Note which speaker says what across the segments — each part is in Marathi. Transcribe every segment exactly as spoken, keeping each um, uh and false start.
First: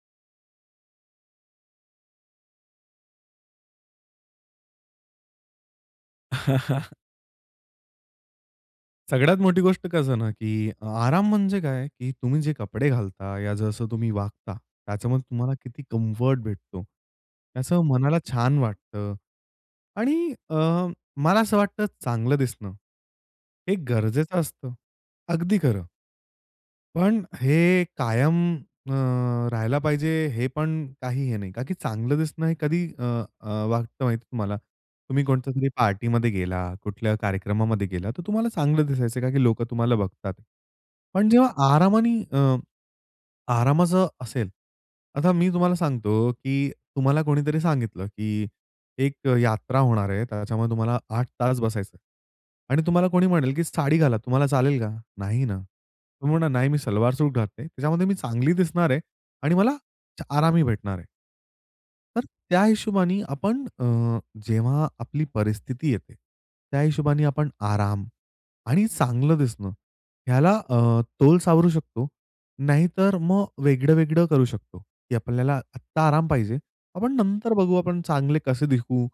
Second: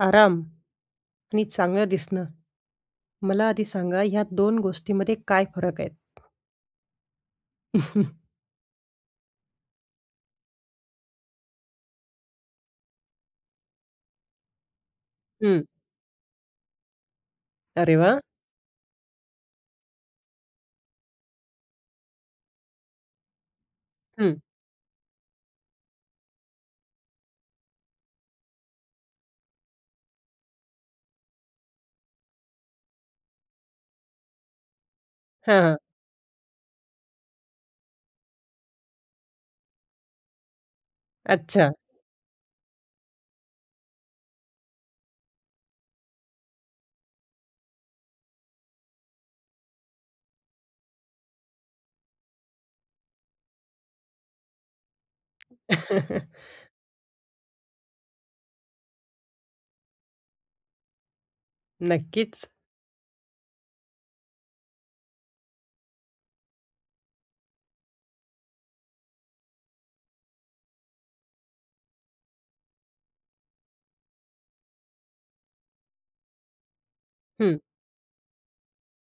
Speaker 1: आराम आणि चांगलं दिसणं, मला आधी सांगा, ह्या दोन गोष्टींमध्ये काय फरक आहेत?
Speaker 2: सगळ्यात मोठी गोष्ट कसं ना, की अ, आराम म्हणजे काय, की तुम्ही जे कपडे घालता या जसं तुम्ही वागता, त्याच्यामध्ये तुम्हाला
Speaker 1: हं.
Speaker 2: किती कम्फर्ट भेटतो, त्याचं
Speaker 1: अरे वा!
Speaker 2: मनाला छान वाटतं आणि अ, मला असं वाटतं, चांगलं दिसणं हे
Speaker 1: हं.
Speaker 2: गरजेचं असतं अगदी खरं. पण हे कायम अ, राहिलं पाहिजे, हे पण काही हे नाही. का की चांगलं दिसणं हे कधी अ, अ, वाटतं माहिती आहे तुम्हाला? तुम्ही
Speaker 1: हां,
Speaker 2: कोणत्यातरी
Speaker 1: हां.
Speaker 2: पार्टीमध्ये गेला, कुठल्या कार्यक्रमामध्ये गेलात, तर तुम्हाला चांगलं दिसायचं, का की लोकं तुम्हाला बघतात. पण जेव्हा
Speaker 1: अच्छा.
Speaker 2: आरामाने अ, आरामाचं असेल, आता मी तुम्हाला सांगतो, की तुम्हाला कोणीतरी सांगितलं, की "एक यात्रा होणार आहे, त्याच्यामुळे तुम्हाला आठ तास बसायचं आणि तुम्हाला कोणी म्हणेल, की साडी घाला." तुम्हाला चालेल का? नाही ना? तुम्ही म्हणा, "नाही, मी सलवार-सूट घालते, त्याच्यामध्ये मी चांगली दिसणार आहे आणि मला च आरामही भेटणार आहे." तर
Speaker 1: नक्कीच.
Speaker 2: त्या हिशोबाने आपण अ, जेव्हा आपली परिस्थिती येते, त्या हिशोबाने आपण आराम आणि चांगलं दिसणं ह्याला अ, तोल सावरू शकतो, नाहीतर मग वेगळं-वेगळं करू शकतो, की आपल्याला आत्ता आराम पाहिजे. आपण नंतर
Speaker 1: हं.
Speaker 2: बघू, आपण चांगले कसे दीखू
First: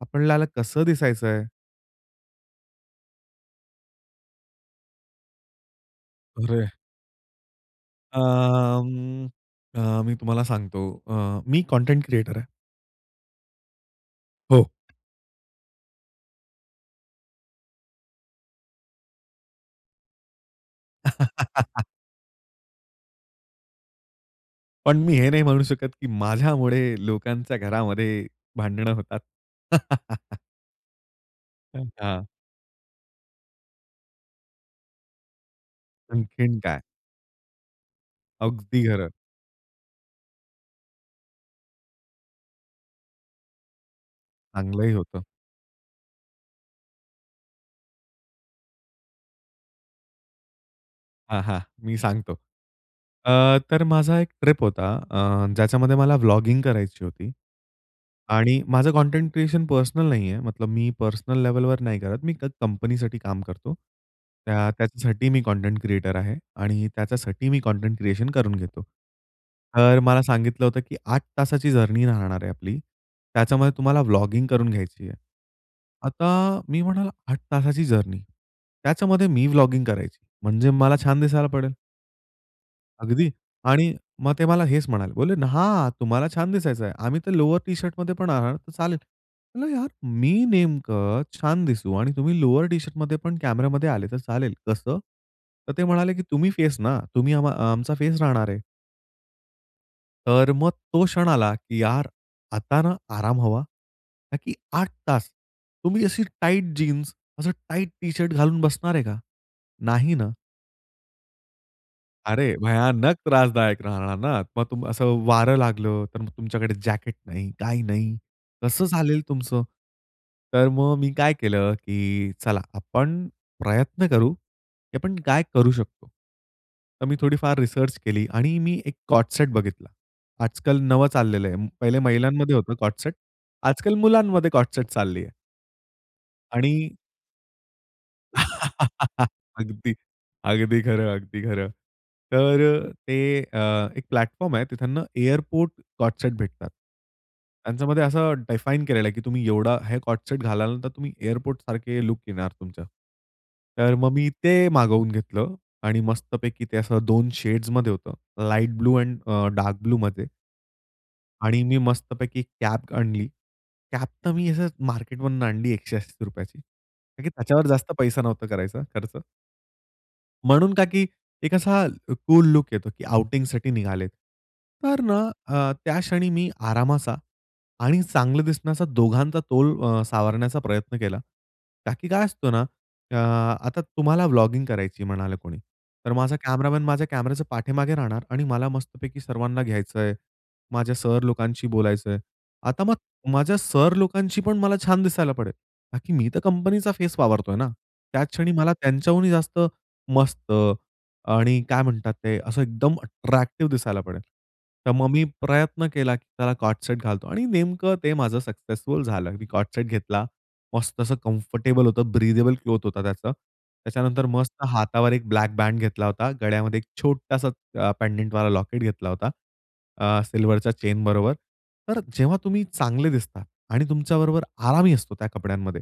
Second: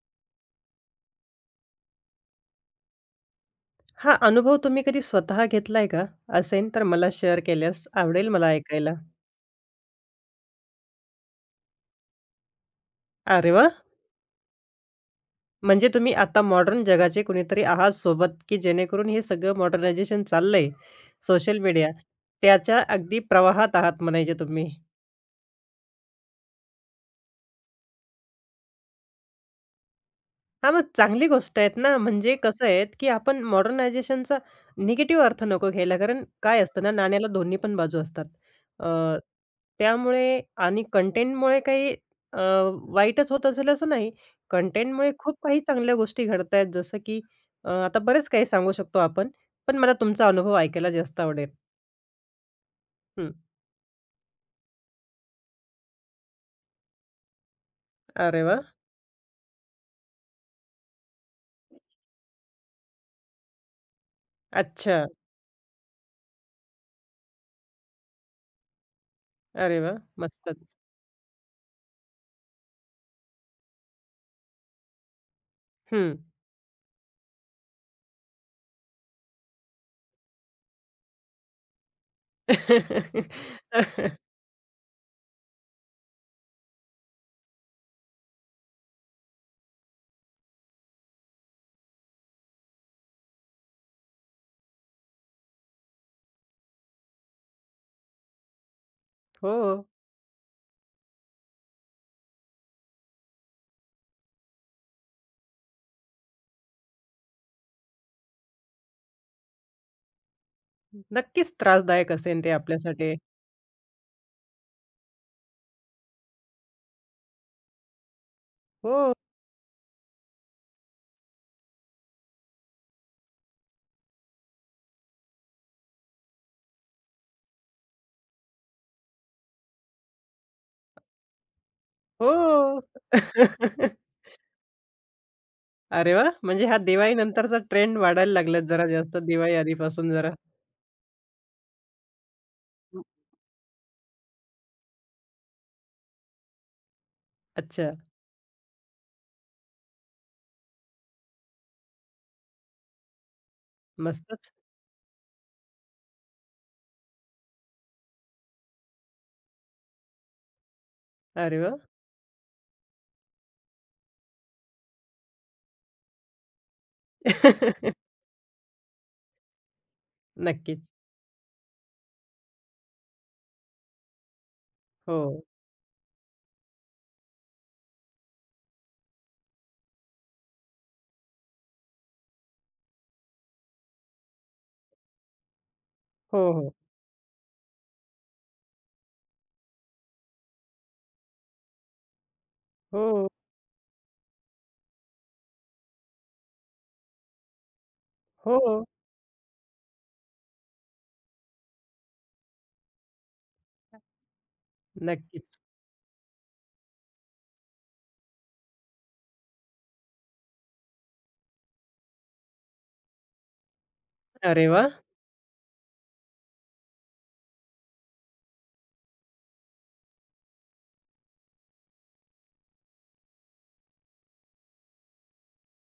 Speaker 2: आपल्याला कसं दिसायचं आहे.
Speaker 1: हां, अनुभव तुम्ही कधी स्वतः घेतलाय का? असेन
Speaker 2: अरे!
Speaker 1: तर मला शेअर केल्यास
Speaker 2: अ,
Speaker 1: आवडेल मला ऐकायला.
Speaker 2: अं, अ, मी तुम्हाला सांगतो अ, मी कंटेंट क्रियेटर आहे.
Speaker 1: अरे वा!
Speaker 2: हो.
Speaker 1: म्हणजे तुम्ही आता मॉडर्न जगाचे कुणीतरी आहात सोबत, की जेणेकरून हे सगळं मॉडर्नायझेशन चाललंय, सोशल मीडिया त्याच्या अगदी प्रवाहात आहात म्हणायचे तुम्ही.
Speaker 2: पण मी हे नाही म्हणू शकत की माझ्यामुळे लोकांच्या घरामध्ये भांडणं होतात.
Speaker 1: हां, मग चांगली गोष्ट आहेत
Speaker 2: अ,
Speaker 1: ना,
Speaker 2: हां.
Speaker 1: म्हणजे कसं आहे, की आपण मॉडर्नायझेशनचा निगेटिव्ह अर्थ नको घ्यायला. कारण
Speaker 2: आणखीन
Speaker 1: काय
Speaker 2: काय?
Speaker 1: असतं ना, नाण्याला दोन्ही पण बाजू असतात.
Speaker 2: अगदी
Speaker 1: अ,
Speaker 2: खंर.
Speaker 1: त्यामुळे आणि कंटेंटमुळे काही अ, वाईटच होत असेल असं नाही.
Speaker 2: चांगलंही
Speaker 1: कंटेंटमुळे
Speaker 2: होतं.
Speaker 1: खूप काही चांगल्या गोष्टी घडता आहेत, जसं की अ, आता बरेच काही सांगू शकतो आपण. पण मला तुमचा अनुभव ऐकायला जास्त
Speaker 2: हां,
Speaker 1: आवडेल.
Speaker 2: हां, मी सांगतो.
Speaker 1: हं.
Speaker 2: अ, तर माझा एक ट्रिप होता, अ, ज्याच्यामध्ये मला व्लॉगिंग करायची होती
Speaker 1: अरे
Speaker 2: आणि
Speaker 1: वाह!
Speaker 2: माझं कंटेंट क्रिएशन पर्सनल नाहीये. मतलब मी पर्सनल लेव्हलवर नाही करत, मी कंपनीसाठी काम करतो. त्या
Speaker 1: अच्छा.
Speaker 2: त्याच्यासाठी मी कंटेंट क्रिएटर आहे आणि त्याच्यासाठी मी कंटेंट क्रिएशन करून घेतो.
Speaker 1: अरे वाह!
Speaker 2: तर मला सांगितलं
Speaker 1: मस्तच.
Speaker 2: होतं, की "आठ तासांची जर्नी राहणार आहे आपली. त्याच्यामध्ये तुम्हाला व्लॉगिंग करून घ्यायची आहे."
Speaker 1: हं.
Speaker 2: आता मी म्हणालो, "आठ तासांची जर्नी, त्याच्यामध्ये मी व्लॉगिंग करायची, म्हणजे मला छान दिसायला पडेल." अगदी. आणि मग ते मला हेच म्हणाले, बोलले ना "हां, तुम्हाला छान दिसायचं आहे. आम्ही तर लोअर टी-शर्टमध्ये पण येणार, तर चालेल." म्हणालो "यार, मी नेमकं छान दिसू आणि तुम्ही लोअर टी-शर्टमध्ये पण कॅमेरामध्ये आलात, तर चालेल कसं?" तर ते म्हणाले, की "तुम्ही फेसना, तुम्ही अ आमचा फेस राहणार आहे."
Speaker 1: हो.
Speaker 2: तर मग तो क्षण आला, की यार आता ना, आराम हवा, का की आठ तास तुम्ही अशी टाईट जीन्स, असं टाइट टी शर्ट घालून बसणार आहे का? नाही ना.
Speaker 1: हं, नक्कीच त्रासदायक असेल ते
Speaker 2: अरे,
Speaker 1: आपल्यासाठी.
Speaker 2: भयानक त्रासदायक राहणार ना, मग तुम असं वारं लागलं, तर मग तुमच्याकडे जॅकेट नाही, काही नाही, कसं
Speaker 1: हो.
Speaker 2: झालेलं तुमचं? तर मग मी काय केलं, की चला आपण प्रयत्न करू, की आपण काय करू शकतो? तर मी थोडीफार रिसर्च केली आणि मी एक को-ऑर्ड सेट बघितला. आज-काल नवं चाललेलं आहे. पहिले महिलांमध्ये होतं
Speaker 1: हो.
Speaker 2: को-ऑर्ड सेट, आज-काल मुलांमध्ये को-ऑर्ड सेट चाललं आहे.
Speaker 1: अरे वाह! म्हणजे हा
Speaker 2: आणि
Speaker 1: दिवाळीनंतरचा ट्रेंड वाढायला लागलात जरा जास्त,
Speaker 2: अगदी
Speaker 1: दिवाळीआधीपासून जरा.
Speaker 2: अगदी खरं, अगदी खरं. तर अ,
Speaker 1: हं.
Speaker 2: ते अ, एक प्लॅटफॉर्म आहे, तिथंना एअरपोर्ट को-ऑर्ड सेट भेटतात.
Speaker 1: अच्छा.
Speaker 2: त्यांच्यामध्ये असं डिफाइन केलेलं आहे, की तुम्ही एवढं हे को-ऑर्ड सेट घालाल तुम्ही एअरपोर्ट सारखं लूक येणार तुमचा. तर मग मी
Speaker 1: मस्तच.
Speaker 2: ते मागवून घेतलं आणि मस्तपैकी ते असं दोन शेड्समध्ये होतं, लाईट ब्लू आणि अ, डार्क ब्लूमध्ये.
Speaker 1: अरे
Speaker 2: आणि मी
Speaker 1: वाह!
Speaker 2: मस्तपैकी कॅप आणली. कॅप तर मी असंच मार्केट मधून आणली एकशे अस्सी रुपयाची. का की त्याच्यावर जास्त पैसा नव्हता करायचा खर्च. म्हणून
Speaker 1: नक्कीच.
Speaker 2: का की एक असा क कूल लूक येतो की आउटिंगसाठी निघालेत. तर ना
Speaker 1: हो.
Speaker 2: अ, त्या क्षणी मी आरामाचा आणि चांगलं दिसण्याचा दोघांचा तोल अ, सावरण्याचा प्रयत्न केला. का की काय असतं ना, अ, आता तुम्हाला व्लॉगिंग करायची म्हणालं कोणी, तर माझा
Speaker 1: हो, हो.
Speaker 2: कॅमेरामन माझ्या कॅमेऱ्याच्या पाठीमागे राहणार आणि मला मस्तपैकी सर्वांना घ्यायचंय, माझ्या सर लोकांशी बोलायचंय. आता मग
Speaker 1: हो.
Speaker 2: माझ्या सर लोकांशी पण मला छान दिसायला पडेल. का की मी तर कंपनीचा फेस वावरतोय ना. त्याच क्षणी मला
Speaker 1: हो.
Speaker 2: त्यांच्याहूनही जास्त मस्त आणि काय म्हणतात ते, असं एकदम अट्रॅक्टिव्ह दिसायला
Speaker 1: [unintelligible]
Speaker 2: पडेल. तर मग मी
Speaker 1: नक्कीच.
Speaker 2: प्रयत्न केला की त्याला को-ऑर्ड सेट घालतो आणि नेमकं ते माझं सक्सेसफुल झालं. मी को-ऑर्ड सेट घेतला. मस्त असं कम्फर्टेबल होतं, ब्रीदेबल क्लॉथ होतं त्याचं. त्याच्यानंतर मस्त
Speaker 1: अरे वाह!
Speaker 2: हातावर एक ब्लॅक बँड घेतला होता, गळ्यामध्ये एक छोटासा अ, पेंडंटवाला लॉकेट घेतला होता. अ, सिल्व्हरच्या चेनबरोबर. तर जेव्हा तुम्ही चांगले दिसता आणि तुमच्याबरोबर आरामही असतो त्या कपड्यांमध्ये,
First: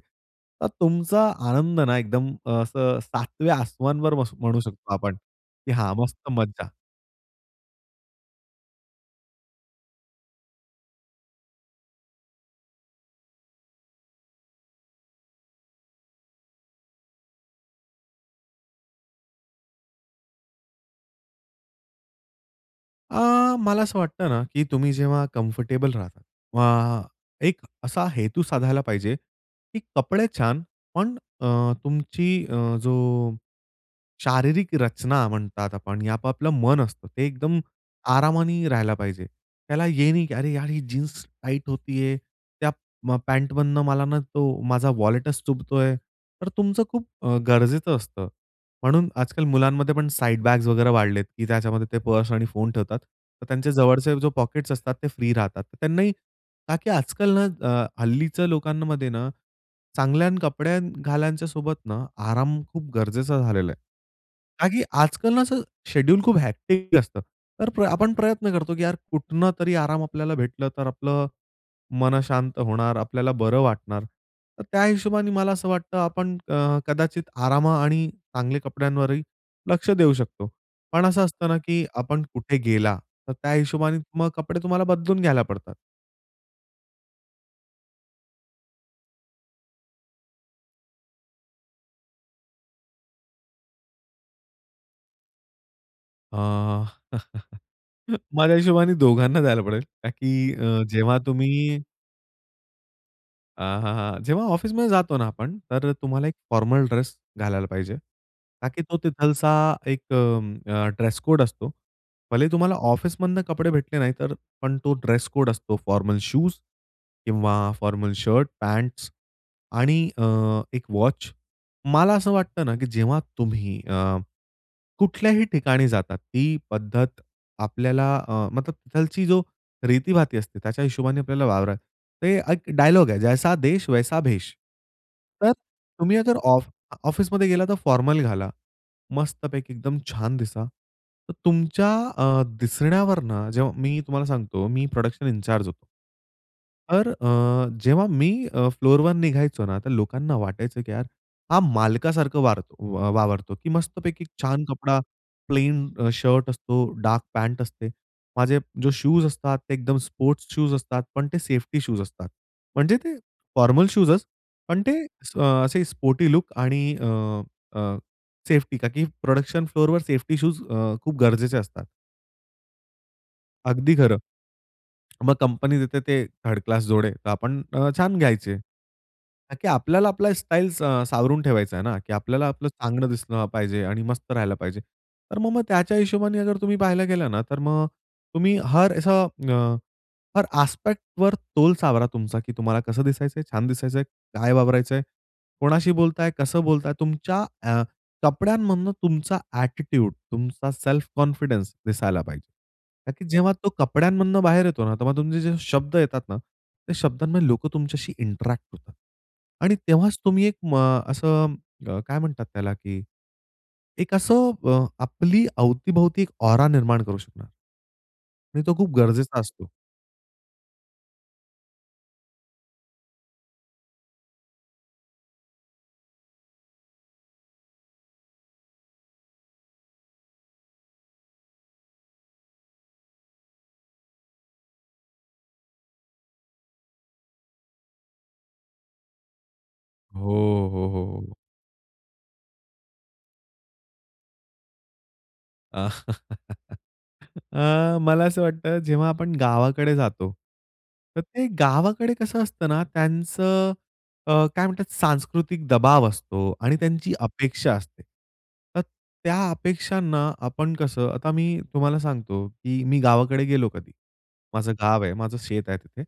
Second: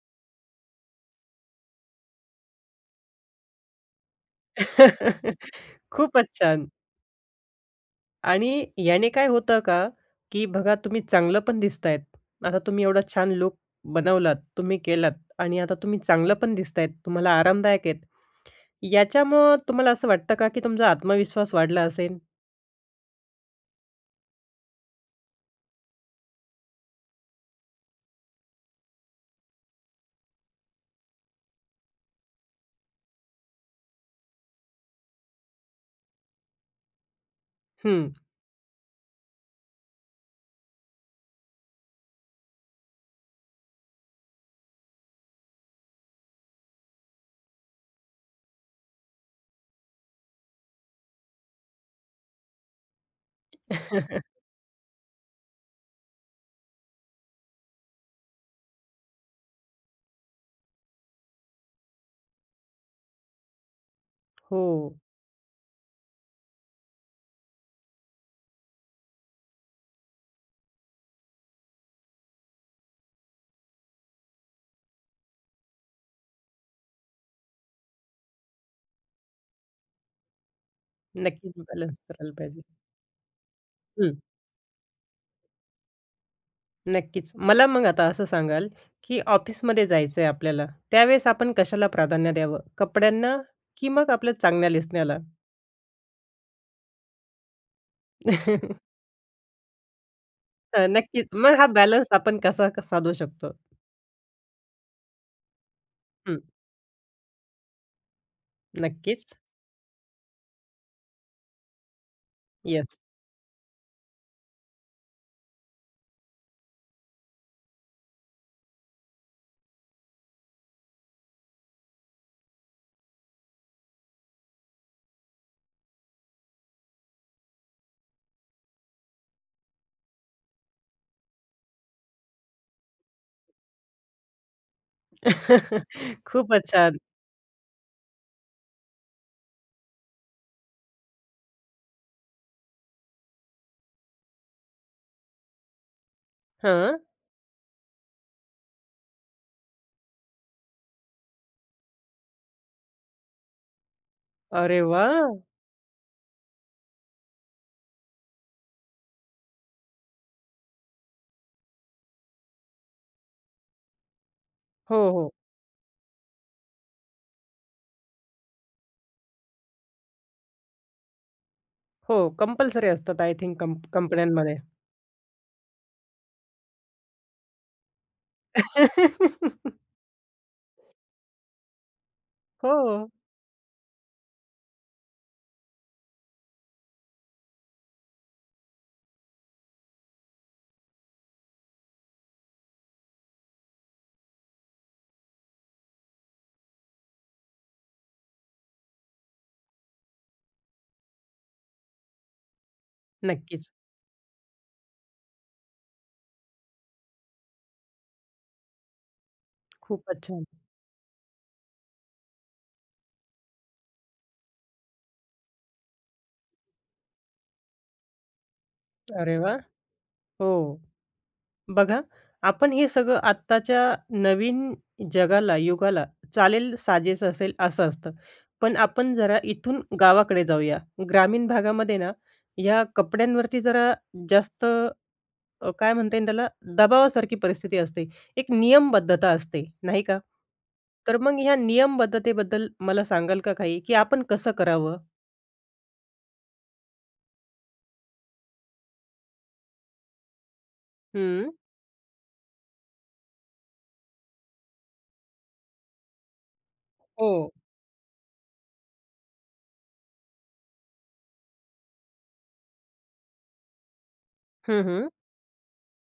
Speaker 2: तर तुमचा आनंद ना एकदम असं सातव्या आसमानावर म्हणू शकतो आपण की हा
Speaker 1: खूपच
Speaker 2: मस्त
Speaker 1: छान.
Speaker 2: मज्जा.
Speaker 1: आणि याने काय होतं का, की बघा, तुम्ही चांगलं पण दिसत आहेत. आता तुम्ही एवढा छान लूक बनवलात, तुम्ही केलात आणि आता तुम्ही चांगलं पण दिसत आहात, तुम्हाला आरामदायक आहेत, याच्यामुळे तुम्हाला असं वाटतं का, की तुमचा आत्मविश्वास वाढला असेल?
Speaker 2: अ, मला असं वाटतं ना, की तुम्ही जेव्हा कम्फर्टेबल राहतात वा एक असा हेतू साधायला पाहिजे, की कपडे छान पण अ, तुमची अ, जो शारीरिक रचना म्हणतात आपण, हे आपापलं मन असतं, ते एकदम
Speaker 1: हं.
Speaker 2: आरामाने राहायला पाहिजे. त्याला हे नाही, की अरे यार, ही जीन्स टाईट होतेय, त्या अ, पॅन्टमधून मला ना, तो माझा वॉलेटच चुभतोय, तर तुमचं खूप अ, गरजेचं असतं. म्हणून आज-काल मुलांमध्ये पण साईड-बॅग्स वगैरे वाढल्यात, की त्याच्यामध्ये ते पर्स आणि फोन ठेवतात, तर त्यांचे जवळचे जे पॉकेट्स असतात, ते फ्री राहतात. त्यांनाही का की आज-काल ना अ, हल्लीच्या लोकांमध्ये ना, चांगले कपडे घालण्यासोबत ना, आराम खूप गरजेचा झालेला आहे. का की
Speaker 1: हो.
Speaker 2: आज-काल ना, शेड्युल खूप हेक्टिक असतं, तर आपण प्रयत्न करतो की यार, कुठनं तरी आराम आपल्याला भेटला, तर आपलं मन शांत होणार, आपल्याला बरं वाटणार. तर त्या हिशोबाने मला असं वाटतं, आपण अ, कदाचित आराम आणि चांगल्या कपड्यांवरही लक्ष देऊ शकतो. पण असं असतं
Speaker 1: नक्कीच.
Speaker 2: ना, की
Speaker 1: बॅलन्स
Speaker 2: आपण
Speaker 1: करायला
Speaker 2: कुठे
Speaker 1: पाहिजे.
Speaker 2: गेला, तर त्या हिशोबाने
Speaker 1: हं.
Speaker 2: मग कपडे तुम्हाला बदलून घ्यायला पडतात.
Speaker 1: नक्कीच. मला मग आता असं सांगाल की ऑफिसमध्ये जायचंय आपल्याला, त्यावेळेस आपण कशाला प्राधान्य द्यावं कपड्यांना की मग आपल्या चांगल्या दिसण्याला?
Speaker 2: अ, माझ्या हिशोबाने दोघांना द्यायला पडेल का की अ,
Speaker 1: अ,
Speaker 2: जेव्हा
Speaker 1: नक्कीच. मग हा
Speaker 2: तुम्ही
Speaker 1: बॅलन्स आपण कसा साधू शकतो.
Speaker 2: हां, हां, हां. जेव्हा ऑफिसमध्ये जातो ना आपण, तर तुम्हाला एक
Speaker 1: हं.
Speaker 2: फॉर्मल ड्रेस घालायला पाहिजे, का की तो
Speaker 1: नक्कीच.
Speaker 2: तिथलचा एक अ, ड्रेसकोड असतो. भले तुम्हाला
Speaker 1: येस.
Speaker 2: ऑफिसमधनं कपडे भेटले नाही. तर पण तो ड्रेसकोड असतो. फॉर्मल शूज किंवा फॉर्मल शर्ट, पँट्स आणि अ, एक वॉच. मला असं वाटतं ना की जेव्हा तुम्ही अ, कुठल्याही ठिकाणी जातात, ती पद्धत आपल्याला अ, मतलब तिथली जी रीतीभाती असते, त्याच्या हिशोबाने आपल्याला वावर. तो एक डायलॉग आहे जैसा देस वैसा भेस. तर तुम्ही जर
Speaker 1: खूपच
Speaker 2: आफ
Speaker 1: छान!
Speaker 2: ऑफिसमध्ये गेला, तर फॉर्मल घाला. मस्तपैकी एकदम छान दिसा. तर तुमच्या अ, दिसण्यावरनं जेव्हा मी तुम्हाला सांगतो, मी प्रोडक्शन इंचार्ज होतो.
Speaker 1: हां.
Speaker 2: तर अ, जेव्हा अ, मी फ्लोरवर निघायचो ना, तर लोकांना वाटायचं की यार हा मालकासारखा वार अ, वावरतो की मस्तपैकी छान
Speaker 1: अरे
Speaker 2: कपडा,
Speaker 1: वा!
Speaker 2: प्लेन अ, शर्ट असतो, डार्क पँट असते. माझे जे शूज असतात, ते एकदम स्पोर्ट्स शूज असतात, पण ते सेफ्टी शूज असतात. म्हणजे ते फॉर्मल शूजच पण ते
Speaker 1: हो, हो.
Speaker 2: अ, असे स्पोर्टी लूक आणि अ, अ, सेफ्टी, का की प्रोडक्शन फ्लोरवर सेफ्टी शूज अ, खूप गरजेचे असतात.
Speaker 1: हो, कंपल्सरी असतात आय थिंक कंप
Speaker 2: अगदी खरं.
Speaker 1: कंपन्यांमध्ये.
Speaker 2: मग कंपनी देते ते थर्ड क्लास जोडे, तर आपण अ, छान घ्यायचे. का की आपल्याला आपली स्टाईल सा अ, सावरून ठेवायची आहे ना, की आपल्याला आपलं चांगलं
Speaker 1: हो.
Speaker 2: दिसलं पाहिजे आणि मस्त राहायला पाहिजे. तर मग-मग त्याच्या हिशोबाने जर तुम्ही पाहिलं गेलं ना, तर मग तुम्ही हर, अस अ, हर, आस्पेक्टवर तोल सावरा तुमचा की तुम्हाला कसं दिसायचंय? छान दिसायचंय, काय वावरायचंय? कोणाशी बोलताय? कसं बोलताय? तुमच्या अ, कपड्यांमधून तुमचा ॲटिट्यूड, तुमचा सेल्फ कॉन्फिडन्स दिसायला पाहिजे. का की जेव्हा
Speaker 1: नक्कीच.
Speaker 2: तो कपड्यांमधून बाहेर येतो ना, तेव्हा तुमचे जे शब्द येतात ना, त्या शब्दांमध्ये लोकं तुमच्याशी इंटरॅक्ट होतात. आणि तेव्हाच
Speaker 1: खूपच छान.
Speaker 2: तुम्ही म एक अ, असं अ, काय म्हणतात त्याला? की एक असं अ, आपल्या अवती-भोवती एक औरा निर्माण करू शकणार. आणि तो खूप
Speaker 1: अरे
Speaker 2: गरजेचा
Speaker 1: वा!
Speaker 2: असतो.
Speaker 1: हो. बघा, आपण हे सगळं आत्ताच्या नवीन जगाला, युगाला चालेल, साजेसं असेल असं असतं. पण आपण जरा इथून गावाकडे जाऊया. ग्रामीण भागामध्ये ना, ह्या कपड्यांवरती जरा जास्त अ, काय म्हणता येईल त्याला, दबावासारखी परिस्थिती असते, एक नियमबद्धता असते, नाही का?
Speaker 2: हो, हो, हो,
Speaker 1: तर
Speaker 2: हो.
Speaker 1: मग ह्या नियमबद्धतेबद्दल मला सांगाल का काही, की आपण कसं करावं?
Speaker 2: अ, मला असं वाटतं. जेव्हा आपण गावाकडे जातो. तर ते
Speaker 1: हं.
Speaker 2: गावाकडे कसं असतं ना त्यांचं अ, काय म्हणतात सांस्कृतिक दबाव असतो आणि त्यांची
Speaker 1: हो.
Speaker 2: अपेक्षा असते. तर त्या अपेक्षांना आपण कसं आता मी तुम्हाला सांगतो की मी गावाकडे गेलो कधी. माझं
Speaker 1: हं,
Speaker 2: गाव
Speaker 1: हं.
Speaker 2: आहे, माझं शेत आहे तिथे.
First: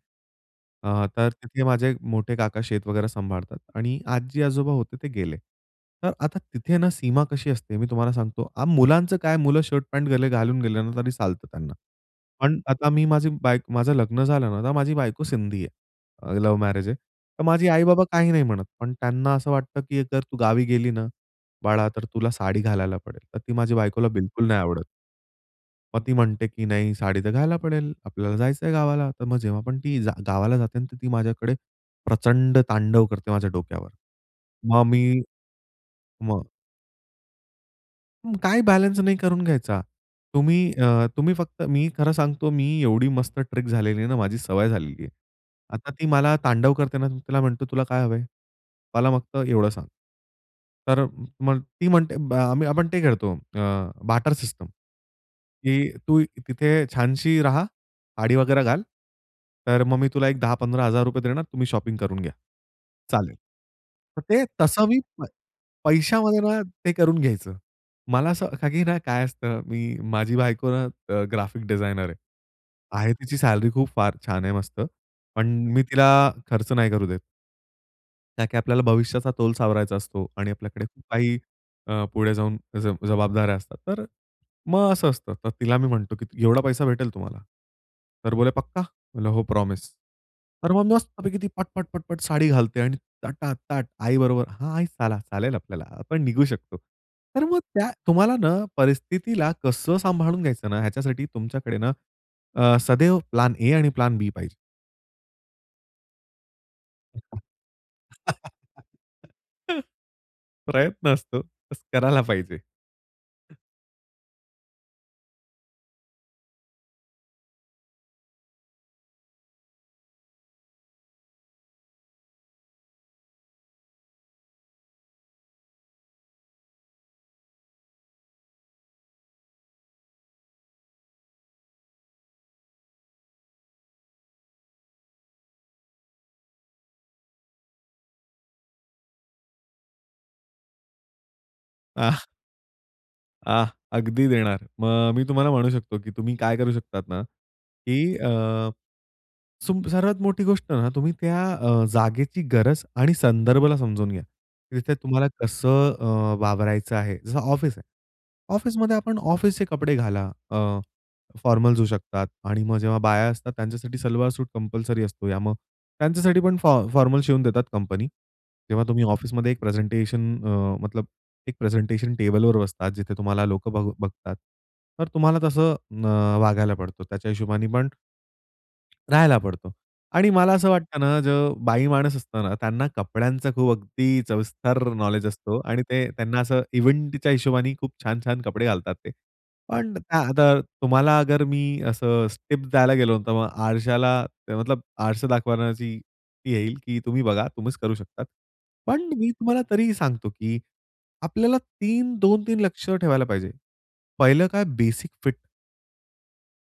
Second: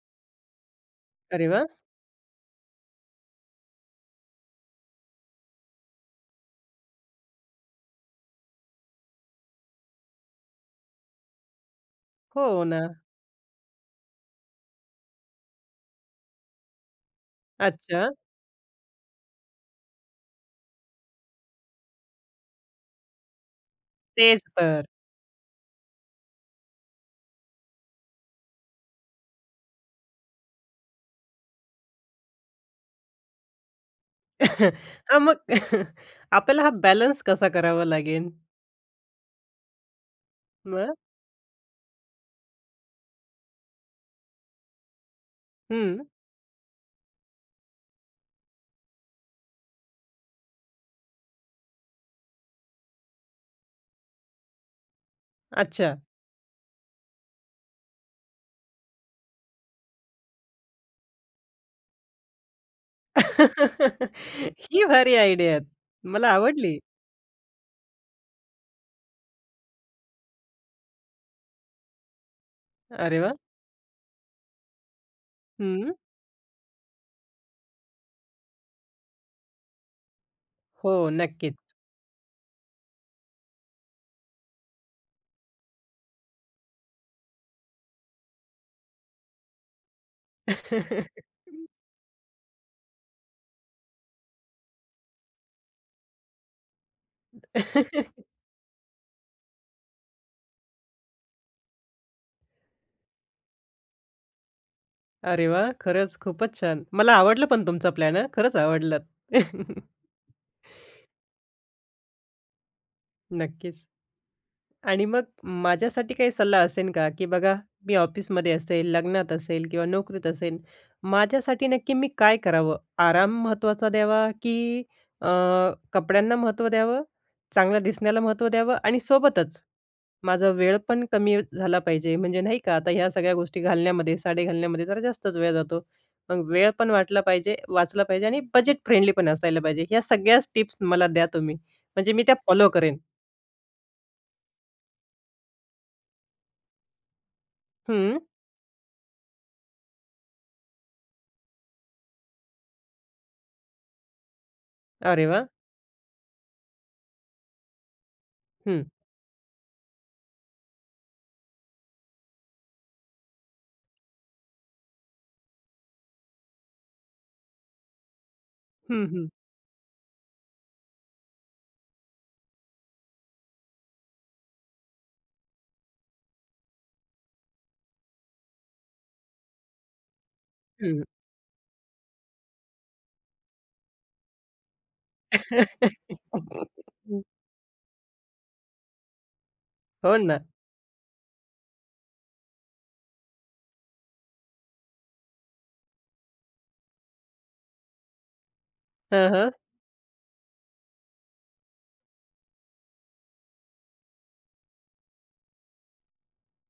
Speaker 2: अ, तर
Speaker 1: अरे
Speaker 2: तिथे
Speaker 1: वा!
Speaker 2: माझे मोठे काका शेत वगैरे सांभाळतात आणि आजी-आजोबा होते ते गेले. तर आता तिथे ना सीमा कशी असते मी तुम्हाला सांगतो आ, मुलांचं काय मुलं शर्ट पॅन्ट गेले घालून गेले ना तरी चालतं त्यांना. पण
Speaker 1: हो
Speaker 2: आता
Speaker 1: ना.
Speaker 2: मी माझी बायक माझं लग्न झालं ना, तर माझी बायको सिंधी आहे, अ, लव्ह मॅरेज आहे. तर माझे आई-बाबा
Speaker 1: अच्छा.
Speaker 2: काही नाही म्हणत. पण त्यांना असं वाटतं, की "जर तू गावी गेली ना बाळा, तर तुला साडी घालायला पडेल." तर ती माझी बायकोला
Speaker 1: तेच
Speaker 2: बिलकुल नाही
Speaker 1: तर.
Speaker 2: आवडत. मग ती म्हणते की नाही साडी तर घाला पडेल, आपल्याला जायचंय गावाला. तर मग जेव्हापण ती जा गावाला जाते ना. तर ती माझ्याकडे प्रचंड तांडव करते माझ्या डोक्यावर. मग
Speaker 1: हां,
Speaker 2: मी
Speaker 1: मग
Speaker 2: मग
Speaker 1: आपल्याला हा बॅलन्स कसा करावा लागेल?
Speaker 2: काय बॅलन्स नाही करून घ्यायचा. तुम्ही
Speaker 1: मग?
Speaker 2: अ, तुम्ही फक्त मी खरं सांगतो मी एवढी मस्त ट्रिक झालेली आहे ना, माझी सवय झालेली. आता
Speaker 1: हम्म.
Speaker 2: ती मला तांडव करते ना तर तिला म्हणतो, "तुला काय हवंय? मला फक्त एवढं सांग." तर मग ती म्हणते ब आम्ही आपण ते खेळतो अ, बार्टर सिस्टम, की
Speaker 1: अच्छा.
Speaker 2: "तू तिथे छानशी रहा, साडी वगैरे घाल, तर मग मी तुला एक दहा पंधरा हजार रुपये देणार, तुम्ही शॉपिंग करून घ्या." "चालेल." तर ते
Speaker 1: ही
Speaker 2: तसं मी
Speaker 1: भारी
Speaker 2: पै
Speaker 1: आयडिया आहेत. मला
Speaker 2: पैशामध्ये ना
Speaker 1: आवडली.
Speaker 2: ते करून घ्यायचं. मला असं का की ना काय असतं, मी माझी बायको ना अ, ग्राफीक डिजायनर आहे. आहे
Speaker 1: अरे वाह!
Speaker 2: तिची सॅलरी खूप फार छान आहे मस्त. पण मी
Speaker 1: हम्म.
Speaker 2: तिला खर्च नाही करू देत. ताकी आपल्याला भविष्याचा तोल सावरायचा असतो आणि आपल्याकडे खूप
Speaker 1: हो,
Speaker 2: काही
Speaker 1: नक्कीच.
Speaker 2: अ, पुढे जाऊन जब जबाबदाऱ्या असतात. तर मग असं असतं. तर तिला मी म्हणतो, की "एवढा पैसा भेटेल तुम्हाला." तर बोले "पक्का." म्हणलं, "हो प्रॉमिस." तर मग मस्तपैकी ती पट, पट, पट, पट, साडी घालते आणि तटा ताट आईबरोबर हां आई, चला चालेल आपल्याला आपण निघू शकतो. तर मग त्या तुम्हाला ना परिस्थितीला कसं सांभाळून घ्यायचं ना, ह्याच्यासाठी तुमच्याकडे ना अ, सदैव प्लॅन ए आणि प्लॅन बी पाहिजे.
Speaker 1: अरे वाह! खरंच खूपच छान. मला आवडला पण तुमचा प्लॅन हं. खरंच आवडलात.
Speaker 2: प्रयत्न असतो तसं करायला पाहिजे.
Speaker 1: नक्कीच आणि मग माझ्यासाठी काही सल्ला असेन का? की बघा मी ऑफिसमध्ये असेल, लग्नात असेल किंवा नोकरीत असेल. माझ्यासाठी नक्की मी काय करावं? आराम महत्त्वाचा द्यावा, की अ, कपड्यांना महत्त्व द्यावं? चांगलं दिसण्याला महत्त्व द्यावं? आणि सोबतच माझा वेळपण कमी झाला पाहिजे. म्हणजे नाही का आता ह्या सगळ्या गोष्टी घालण्यामध्ये साडी घालण्यामध्ये जरा जास्तच वेळ जातो. मग वेळ पण वाटला पाहिजे वाचला पाहिजे आणि बजेट फ्रेंडलीपण असायला पाहिजे. ह्या सगळ्याच टिप्स मला द्या तुम्ही.
Speaker 2: आ.
Speaker 1: म्हणजे मी त्या फॉलो करेन.
Speaker 2: आह! अगदी देणार. मग मी तुम्हाला म्हणू शकतो, की तुम्ही काय करू शकतात ना, की
Speaker 1: हं.
Speaker 2: अ, सुम सर्वात मोठी गोष्ट आहे ना, तुम्ही त्या अ, जागेची गरज आणि संदर्भाला समजून घ्या. तिथे
Speaker 1: अरे
Speaker 2: तुम्हाला
Speaker 1: वाह!
Speaker 2: कसं अ, वावरायचं आहे. जसं ऑफिस आहे.
Speaker 1: हं.
Speaker 2: ऑफिसमध्ये आपण ऑफिसचे कपडे घाला, अ, फॉर्मल्स येऊ शकतात आणि मग जेव्हा बाया असतात त्यांच्यासाठी, सलवार-सूट कंपल्सरी असतो, या मग त्यांच्यासाठी पण फॉ फॉर्मल शिवून देतात कंपनी. जेव्हा तुम्ही
Speaker 1: हं, हं.
Speaker 2: ऑफिसमध्ये एक प्रेझेंटेशन अ, मतलब एक प्रेझेंटेशन टेबलवर बसतात. जिथे तुम्हाला लोक बघ बघतात. तर तुम्हाला तसं अ, वागायला पडतो. त्याच्या हिशोबाने पण राहायला पडतो. आणि मला असं वाटतं
Speaker 1: हं.
Speaker 2: ना, जो बाई माणूस असतो ना, त्यांना कपड्यांचा खूप अगदी सविस्तर नॉलेज असतो आणि ते त्यांना असं इव्हेंटच्या हिशोबाने खूप छान-छान कपडे घालतात ते. पण
Speaker 1: हो
Speaker 2: त्या
Speaker 1: ना.
Speaker 2: आता तुम्हाला अगर मी असं अ, टीप्स द्यायला गेलो, तर मग आरश्याला मतलब आरसा दाखवण्याची ती येईल की तुम्ही बघा, तुम्हीच करू शकता. पण
Speaker 1: हां,
Speaker 2: मी
Speaker 1: हां.
Speaker 2: तुम्हाला तरीही सांगतो, की आपल्याला तीन, दोन तीन लक्ष ठेवायला पाहिजे. पहिलं काय, बेसिक फिट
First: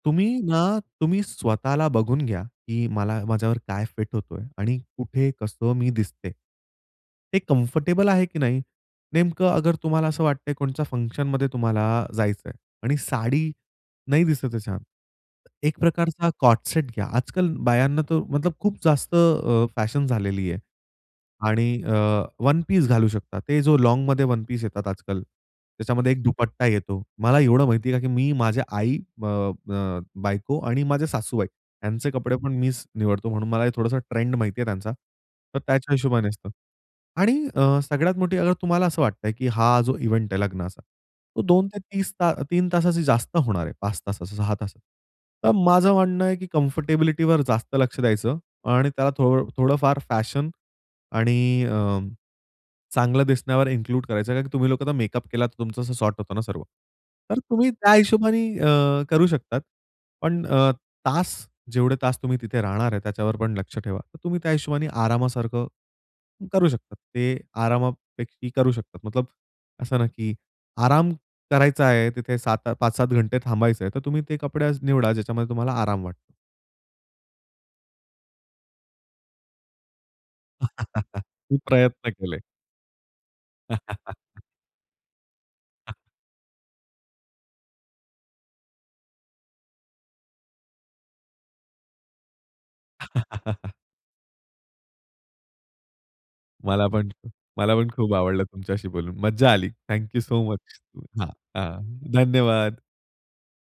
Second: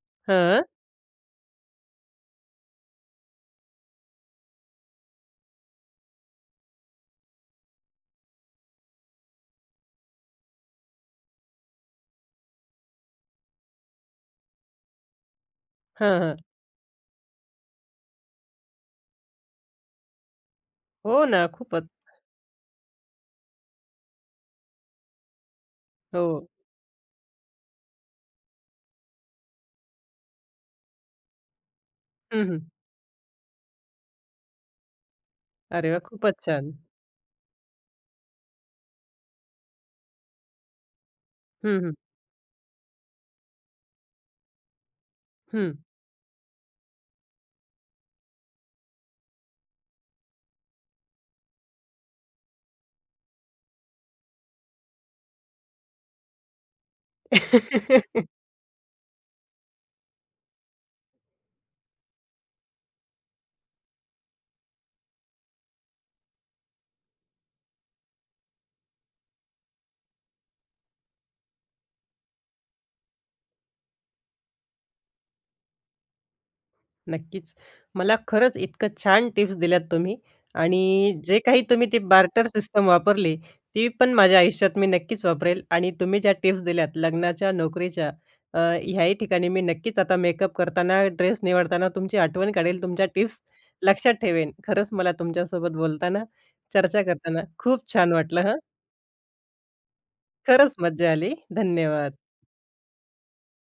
Speaker 2: तुम्ही
Speaker 1: हं.
Speaker 2: ना, तुम्ही स्वतःला बघून घ्या, की मला माझ्यावर काय फिट होत आहे आणि कुठे, कसं मी दिसते. ते कम्फर्टेबल आहे की नाही? नेमकं अगर तुम्हाला असं वाटतं आहे कोणाच्या फंक्शनमध्ये तुम्हाला जायचं आहे आणि साडी नाही दिसत आहे छान. एक
Speaker 1: हं,
Speaker 2: प्रकारचा
Speaker 1: हं.
Speaker 2: कॉट सेट घ्या. आज-काल बायांना तो मतलब खूप जास्त अ, फॅशन झालेली आहे.
Speaker 1: हो ना,
Speaker 2: आणि
Speaker 1: खूपच.
Speaker 2: अ, वन पीस घालू शकता, ते जो लाँगमध्ये वन पीस येतात आज-काल, त्याच्यामध्ये एक
Speaker 1: हो.
Speaker 2: दुपट्टा येतो. मला एवढं माहिती आहे, का की मी माझ्या आई अ, अ, बायको आणि माझे सासूबाई, यांचे
Speaker 1: हं,
Speaker 2: कपडेपण
Speaker 1: हं.
Speaker 2: मीच निवडतो. म्हणून मला हे थोडासं ट्रेंड माहिती आहे त्यांचा, तर
Speaker 1: अरे
Speaker 2: त्याच्या
Speaker 1: वाह!
Speaker 2: हिशोबाने
Speaker 1: खूपच
Speaker 2: असतं.
Speaker 1: छान.
Speaker 2: आणि अ, सगळ्यात मोठी अगर तुम्हाला असं वाटतं आहे की हा जो इव्हेंट आहे लग्नाचा. तो दोन
Speaker 1: हं,
Speaker 2: ते
Speaker 1: हं.
Speaker 2: तीस ता तीन तासाची जास्त होणार आहे. पाच तासाचं, सहा तासात. तर
Speaker 1: हं.
Speaker 2: माझं म्हणणं आहे की कम्फर्टेबिलिटीवर जास्त लक्ष द्यायचं आणि त्याला थो थोडंफार फॅशन आणि अ, चांगलं दिसण्यावर इन्क्लूड करायचं, कारण तुम्ही लोकं आता मेकअप केला तर तुमचं असं सॉर्ट होतो ना सर्व. तर तुम्ही त्या हिशोबाने अ, करू शकतात, पण अ, तास, जेवढे तास तुम्ही तिथे राहणार आहे त्याच्यावर पण लक्ष ठेवा. तर तुम्ही त्या हिशोबाने आरामासारखं करू शकता, ते आरामापेकी करू शकतात. मतलब असं ना की आराम करायचा आहे, तिथे सात पाच सात घंटे थांबायचं आहे. तर तुम्ही ते कपडे आज निवडा ज्याच्यामध्ये तुम्हाला आराम वाटतो.
Speaker 1: नक्कीच मला खरंच इतकं छान टिप्स दिल्यात तुम्ही आणि जे
Speaker 2: मी
Speaker 1: काही तुम्ही ती
Speaker 2: प्रयत्न केले.
Speaker 1: बार्टर सिस्टम वापरली. ती पण माझ्या आयुष्यात मी नक्कीच वापरेल आणि तुम्ही ज्या टिप्स दिल्यात लग्नाच्या, नोकरीच्या अ, ह्याही ठिकाणी मी नक्कीच आता मेकअप करताना, ड्रेस निवडताना तुमची आठवण काढेल. तुमच्या टिप्स लक्षात ठेवेन. खरंच मला तुमच्यासोबत बोलताना,
Speaker 2: मला
Speaker 1: चर्चा
Speaker 2: पण
Speaker 1: करताना,
Speaker 2: मला
Speaker 1: खूप
Speaker 2: पण
Speaker 1: छान
Speaker 2: खूप
Speaker 1: वाटलं,
Speaker 2: आवडलं
Speaker 1: हं.
Speaker 2: तुमच्याशी बोलून, मज्जा आली. Thank you so much.
Speaker 1: खरंच मज्जा
Speaker 2: आ,
Speaker 1: आली.
Speaker 2: हां,
Speaker 1: धन्यवाद.
Speaker 2: धन्यवाद.